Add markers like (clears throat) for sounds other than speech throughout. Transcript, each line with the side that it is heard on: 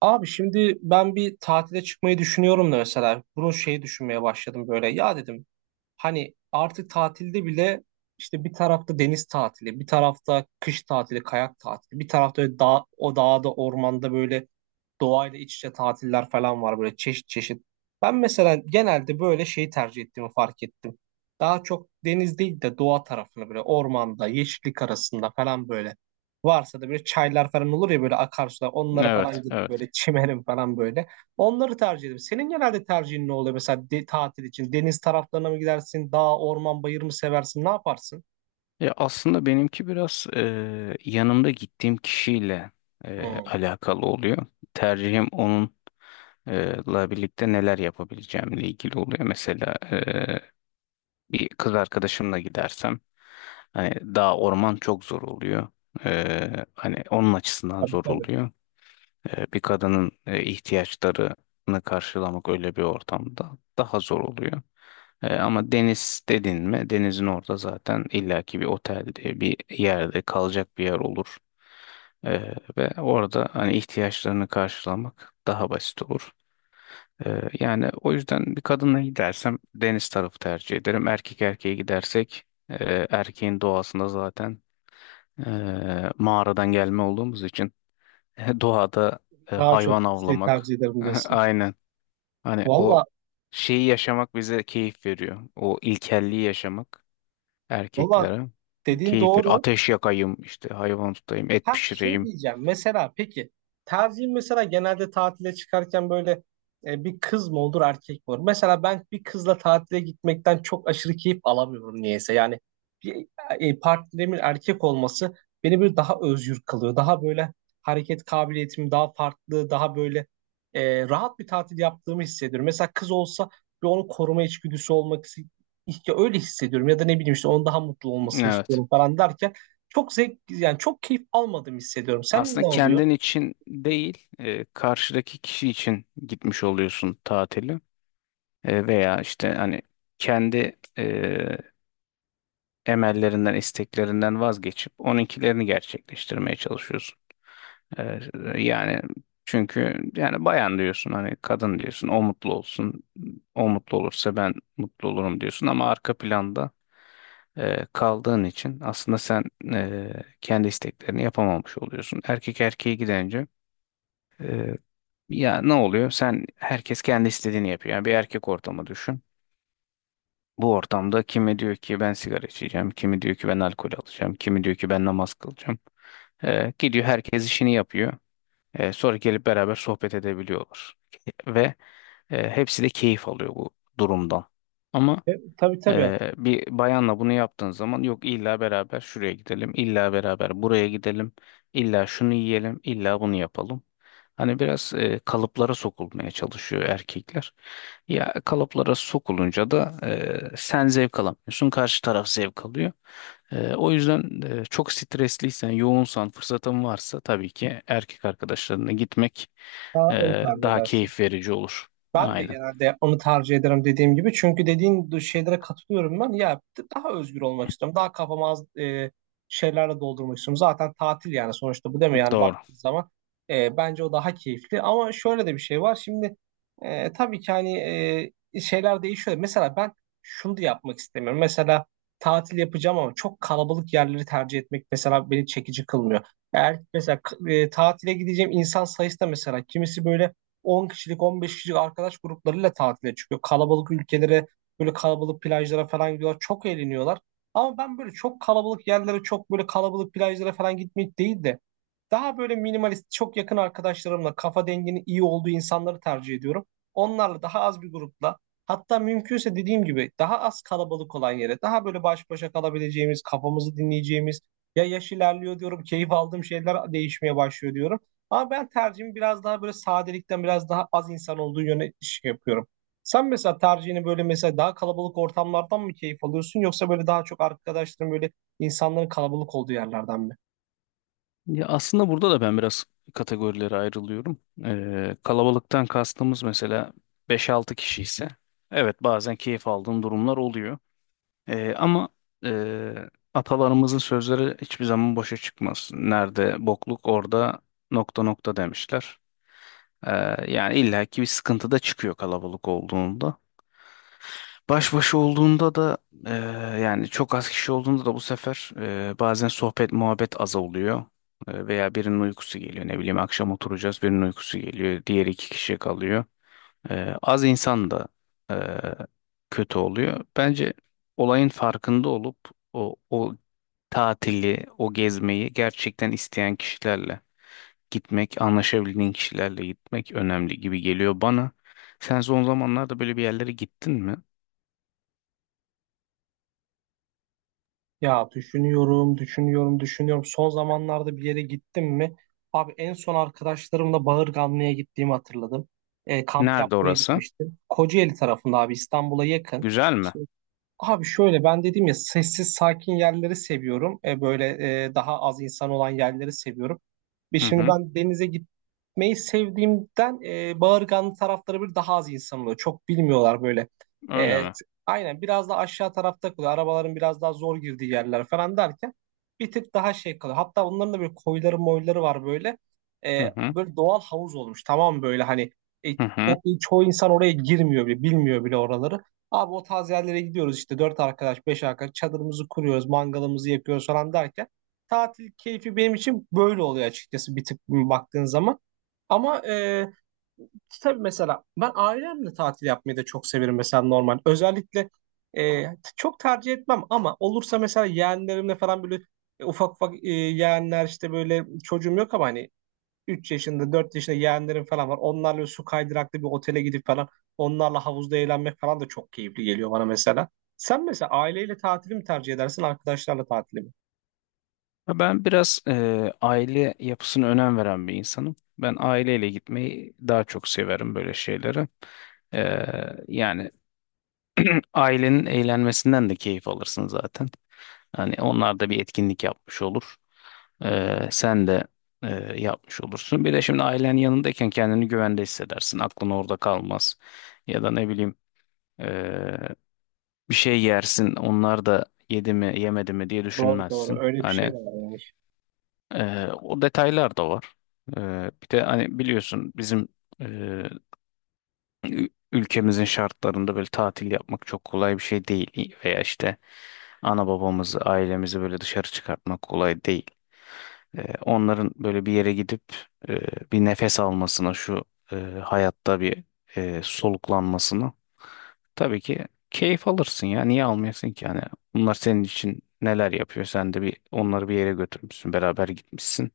right: Abi şimdi ben bir tatile çıkmayı düşünüyorum da mesela bunu şeyi düşünmeye başladım böyle ya dedim hani artık tatilde bile işte bir tarafta deniz tatili bir tarafta kış tatili kayak tatili bir tarafta öyle dağ, o dağda ormanda böyle doğayla iç içe tatiller falan var böyle çeşit çeşit. Ben mesela genelde böyle şeyi tercih ettiğimi fark ettim. Daha çok deniz değil de doğa tarafını böyle ormanda, yeşillik arasında falan böyle. Varsa da böyle çaylar falan olur ya böyle akarsular onlara falan
left: Evet,
right: gidip
left: evet.
right: böyle çimerim falan böyle. Onları tercih ederim. Senin genelde tercihin ne oluyor mesela tatil için? Deniz taraflarına mı gidersin? Dağ, orman, bayır mı seversin? Ne yaparsın?
left: Ya aslında benimki biraz yanımda gittiğim kişiyle
right: Hmm.
left: alakalı oluyor. Tercihim onunla birlikte neler yapabileceğimle ilgili oluyor. Mesela bir kız arkadaşımla gidersem hani dağ orman çok zor oluyor. Hani onun açısından
right: Tabii
left: zor
right: tabii.
left: oluyor. Bir kadının ihtiyaçlarını karşılamak öyle bir ortamda daha zor oluyor. Ama deniz dedin mi denizin orada zaten illaki bir otelde bir yerde kalacak bir yer olur. Ve orada hani ihtiyaçlarını karşılamak daha basit olur. Yani o yüzden bir kadınla gidersem deniz tarafı tercih ederim. Erkek erkeğe gidersek erkeğin doğasında zaten mağaradan gelme olduğumuz için (laughs) doğada
right: Daha çok
left: hayvan
right: şey
left: avlamak
right: tercih ederim
left: (laughs)
right: diyorsun.
left: aynen hani
right: Valla,
left: o şeyi yaşamak bize keyif veriyor. O ilkelliği yaşamak.
right: valla
left: Erkeklere.
right: dediğin
left: Keyif ver.
right: doğru.
left: Ateş yakayım, işte hayvan tutayım, et
right: Ha şey
left: pişireyim.
right: diyeceğim mesela peki tercihin mesela genelde tatile çıkarken böyle bir kız mı olur erkek mi olur? Mesela ben bir kızla tatile gitmekten çok aşırı keyif alamıyorum niyeyse. Yani bir partnerimin erkek olması beni böyle daha özgür kılıyor. Daha böyle hareket kabiliyetim daha farklı daha böyle rahat bir tatil yaptığımı hissediyorum. Mesela kız olsa bir onu koruma içgüdüsü olmak istiyor. Öyle hissediyorum ya da ne bileyim işte onun daha mutlu olmasını
left: Evet.
right: istiyorum falan derken çok zevk yani çok keyif almadım hissediyorum. Sen
left: Aslında
right: ne oluyor?
left: kendin için değil, karşıdaki kişi için gitmiş oluyorsun tatili. Veya işte hani kendi emellerinden, isteklerinden vazgeçip onunkilerini gerçekleştirmeye çalışıyorsun. E, yani çünkü yani bayan diyorsun hani kadın diyorsun o mutlu olsun. O mutlu olursa ben mutlu olurum diyorsun ama arka planda kaldığın için aslında sen e, kendi isteklerini yapamamış oluyorsun. Erkek erkeğe gidince e, ya ne oluyor? Sen herkes kendi istediğini yapıyor. Yani bir erkek ortamı düşün. Bu ortamda kimi diyor ki ben sigara içeceğim, kimi diyor ki ben alkol alacağım, kimi diyor ki ben namaz kılacağım. Gidiyor herkes işini yapıyor. Sonra gelip beraber sohbet edebiliyorlar. Ve hepsi de keyif alıyor bu durumdan. Ama
right: Tabii tabii.
left: bir bayanla bunu yaptığın zaman yok illa beraber şuraya gidelim, illa beraber buraya gidelim, illa şunu yiyelim, illa bunu yapalım. Hani biraz kalıplara sokulmaya çalışıyor erkekler. Ya kalıplara sokulunca da sen zevk alamıyorsun, karşı taraf zevk alıyor. O yüzden çok stresliysen, yoğunsan, fırsatın varsa tabii ki erkek arkadaşlarına gitmek
right: Daha
left: e,
right: öyle tarif
left: daha
right: edersin.
left: keyif verici olur.
right: Ben de
left: Aynen.
right: genelde yapmamı tercih ederim dediğim gibi. Çünkü dediğin şeylere katılıyorum ben. Ya daha özgür olmak istiyorum. Daha kafamı az şeylerle doldurmak istiyorum. Zaten tatil yani sonuçta bu değil mi? Yani
left: Doğru.
right: baktığın zaman bence o daha keyifli. Ama şöyle de bir şey var. Şimdi tabii ki hani şeyler değişiyor. Mesela ben şunu da yapmak istemiyorum. Mesela tatil yapacağım ama çok kalabalık yerleri tercih etmek mesela beni çekici kılmıyor. Eğer mesela tatile gideceğim insan sayısı da mesela kimisi böyle 10 kişilik 15 kişilik arkadaş gruplarıyla tatile çıkıyor. Kalabalık ülkelere böyle kalabalık plajlara falan gidiyorlar. Çok eğleniyorlar. Ama ben böyle çok kalabalık yerlere çok böyle kalabalık plajlara falan gitmek değil de daha böyle minimalist, çok yakın arkadaşlarımla, kafa denginin iyi olduğu insanları tercih ediyorum. Onlarla daha az bir grupla, hatta mümkünse dediğim gibi daha az kalabalık olan yere, daha böyle baş başa kalabileceğimiz, kafamızı dinleyeceğimiz, ya yaş ilerliyor diyorum, keyif aldığım şeyler değişmeye başlıyor diyorum. Ama ben tercihimi biraz daha böyle sadelikten biraz daha az insan olduğu yöne iş yapıyorum. Sen mesela tercihini böyle mesela daha kalabalık ortamlardan mı keyif alıyorsun yoksa böyle daha çok arkadaşların böyle insanların kalabalık olduğu yerlerden mi?
left: Ya aslında burada da ben biraz kategorilere ayrılıyorum. Kalabalıktan kastımız mesela beş-altı kişi ise evet bazen keyif aldığım durumlar oluyor. Ama e, atalarımızın sözleri hiçbir zaman boşa çıkmaz. Nerede bokluk orada nokta nokta demişler. Ee, yani illaki bir sıkıntı da çıkıyor kalabalık olduğunda. Baş başa olduğunda da eee, yani çok az kişi olduğunda da bu sefer bazen sohbet muhabbet az oluyor. Veya birinin uykusu geliyor ne bileyim akşam oturacağız birinin uykusu geliyor diğer iki kişi kalıyor. Az insan da eee, kötü oluyor. Bence olayın farkında olup o tatili o gezmeyi gerçekten isteyen kişilerle gitmek anlaşabildiğin kişilerle gitmek önemli gibi geliyor bana. Sen son zamanlarda böyle bir yerlere gittin mi?
right: Ya düşünüyorum, düşünüyorum, düşünüyorum. Son zamanlarda bir yere gittim mi? Abi en son arkadaşlarımla Bağırganlı'ya gittiğimi hatırladım. Kamp
left: Nerede
right: yapmaya
left: orası?
right: gitmiştim. Kocaeli tarafında abi İstanbul'a yakın.
left: Güzel mi?
right: Abi şöyle ben dedim ya sessiz sakin yerleri seviyorum. Böyle daha az insan olan yerleri seviyorum. Ve
left: Hı
right: şimdi
left: hı.
right: ben denize gitmeyi sevdiğimden Bağırganlı tarafları bir daha az insan oluyor. Çok bilmiyorlar böyle.
left: Öyle
right: E, t-
left: mi?
right: aynen biraz da aşağı tarafta kalıyor. Arabaların biraz daha zor girdiği yerler falan derken bir tık daha şey kalıyor. Hatta onların da böyle koyları moyları var böyle.
left: Hı hı.
right: Böyle doğal havuz olmuş tamam mı böyle hani e,
left: Hı hı.
right: çoğu insan oraya girmiyor bile bilmiyor bile oraları. Abi o tarz yerlere gidiyoruz işte dört arkadaş, beş arkadaş çadırımızı kuruyoruz, mangalımızı yakıyoruz falan derken tatil keyfi benim için böyle oluyor açıkçası bir tık baktığın zaman. Ama tabii mesela ben ailemle tatil yapmayı da çok severim mesela normal. Özellikle çok tercih etmem ama olursa mesela yeğenlerimle falan böyle ufak ufak yeğenler işte böyle çocuğum yok ama hani 3 yaşında 4 yaşında yeğenlerim falan var. Onlarla su kaydıraklı bir otele gidip falan onlarla havuzda eğlenmek falan da çok keyifli geliyor bana mesela. Sen mesela aileyle tatili mi tercih edersin arkadaşlarla tatili mi?
left: Ya ben biraz aile yapısına önem veren bir insanım. Ben aileyle gitmeyi daha çok severim böyle şeylere. E, yani (clears throat) ailenin eğlenmesinden de keyif alırsın zaten. Hani onlar da bir etkinlik yapmış olur. Sen de e, yapmış olursun. Bir de şimdi ailen yanındayken kendini güvende hissedersin. Aklın orada kalmaz. Ya da ne bileyim e, bir şey yersin onlar da yedi mi yemedi mi diye
right: Doğru doğru
left: düşünmezsin.
right: öyle bir şey
left: Hani
right: de var.
left: o detaylar da var. Bir de hani biliyorsun bizim e, ülkemizin şartlarında böyle tatil yapmak çok kolay bir şey değil. Veya işte ana babamızı ailemizi böyle dışarı çıkartmak kolay değil. Onların böyle bir yere gidip e, bir nefes almasına şu e, hayatta bir soluklanmasına. Tabii ki keyif alırsın ya. Niye almayasın ki? Yani bunlar senin için neler yapıyor? Sen de bir onları bir yere götürmüşsün. Beraber gitmişsin.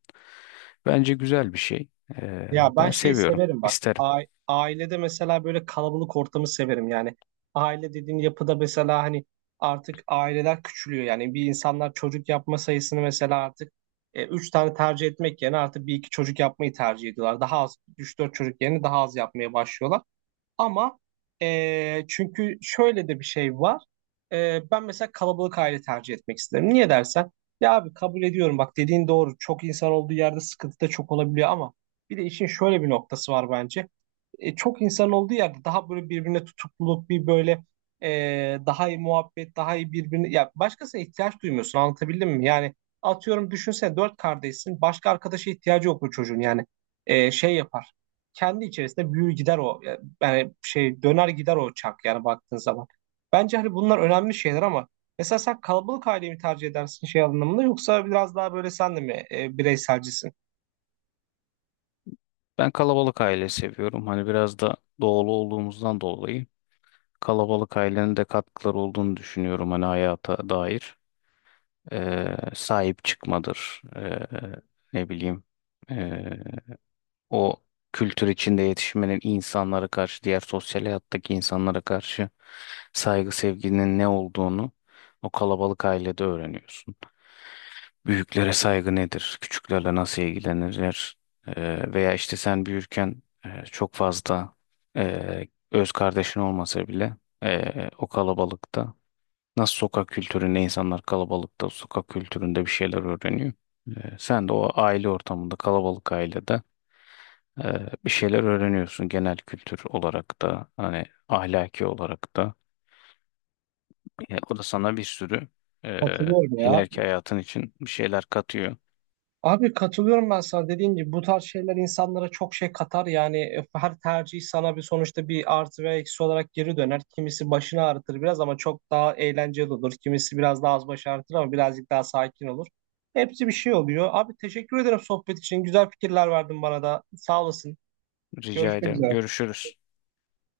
left: Bence güzel bir şey. Ee,
right: Ya ben
left: ben
right: şeyi
left: seviyorum.
right: severim bak.
left: İsterim.
right: Ailede mesela böyle kalabalık ortamı severim. Yani aile dediğin yapıda mesela hani artık aileler küçülüyor. Yani bir insanlar çocuk yapma sayısını mesela artık üç tane tercih etmek yerine artık bir iki çocuk yapmayı tercih ediyorlar. Daha az, üç dört çocuk yerine daha az yapmaya başlıyorlar. Ama çünkü şöyle de bir şey var. Ben mesela kalabalık aile tercih etmek isterim. Niye dersen? Ya abi kabul ediyorum bak dediğin doğru. Çok insan olduğu yerde sıkıntı da çok olabiliyor ama bir de işin şöyle bir noktası var bence. Çok insan olduğu yerde daha böyle birbirine tutukluluk bir böyle daha iyi muhabbet, daha iyi birbirine ya başkasına ihtiyaç duymuyorsun anlatabildim mi? Yani atıyorum düşünsene dört kardeşsin başka arkadaşa ihtiyacı yok bu çocuğun yani şey yapar kendi içerisinde büyür gider o yani şey döner gider o çark yani baktığın zaman. Bence hani bunlar önemli şeyler ama mesela sen kalabalık aileyi mi tercih edersin şey anlamında yoksa biraz daha böyle sen de mi bireyselcisin?
left: Ben kalabalık aile seviyorum. Hani biraz da doğulu olduğumuzdan dolayı kalabalık ailenin de katkıları olduğunu düşünüyorum. Hani hayata dair. Sahip çıkmadır. Ne bileyim. ee, O kültür içinde yetişmenin insanlara karşı, diğer sosyal hayattaki insanlara karşı saygı sevginin ne olduğunu o kalabalık ailede öğreniyorsun. Büyüklere saygı nedir? Küçüklerle nasıl ilgilenirler? Veya işte sen büyürken çok fazla öz kardeşin olmasa bile e, o kalabalıkta nasıl sokak kültüründe insanlar kalabalıkta sokak kültüründe bir şeyler öğreniyor. Sen de o aile ortamında kalabalık ailede bir şeyler öğreniyorsun genel kültür olarak da hani ahlaki olarak da. O da sana bir sürü e,
right: Katılıyorum ya.
left: ileriki hayatın için bir şeyler katıyor.
right: Abi katılıyorum ben sana dediğin gibi bu tarz şeyler insanlara çok şey katar yani her tercih sana bir sonuçta bir artı ve eksi olarak geri döner. Kimisi başını ağrıtır biraz ama çok daha eğlenceli olur. Kimisi biraz daha az baş ağrıtır ama birazcık daha sakin olur. Hepsi bir şey oluyor. Abi teşekkür ederim sohbet için. Güzel fikirler verdin bana da. Sağ olasın.
left: Rica
right: Görüşmek
left: ederim.
right: üzere.
left: Görüşürüz.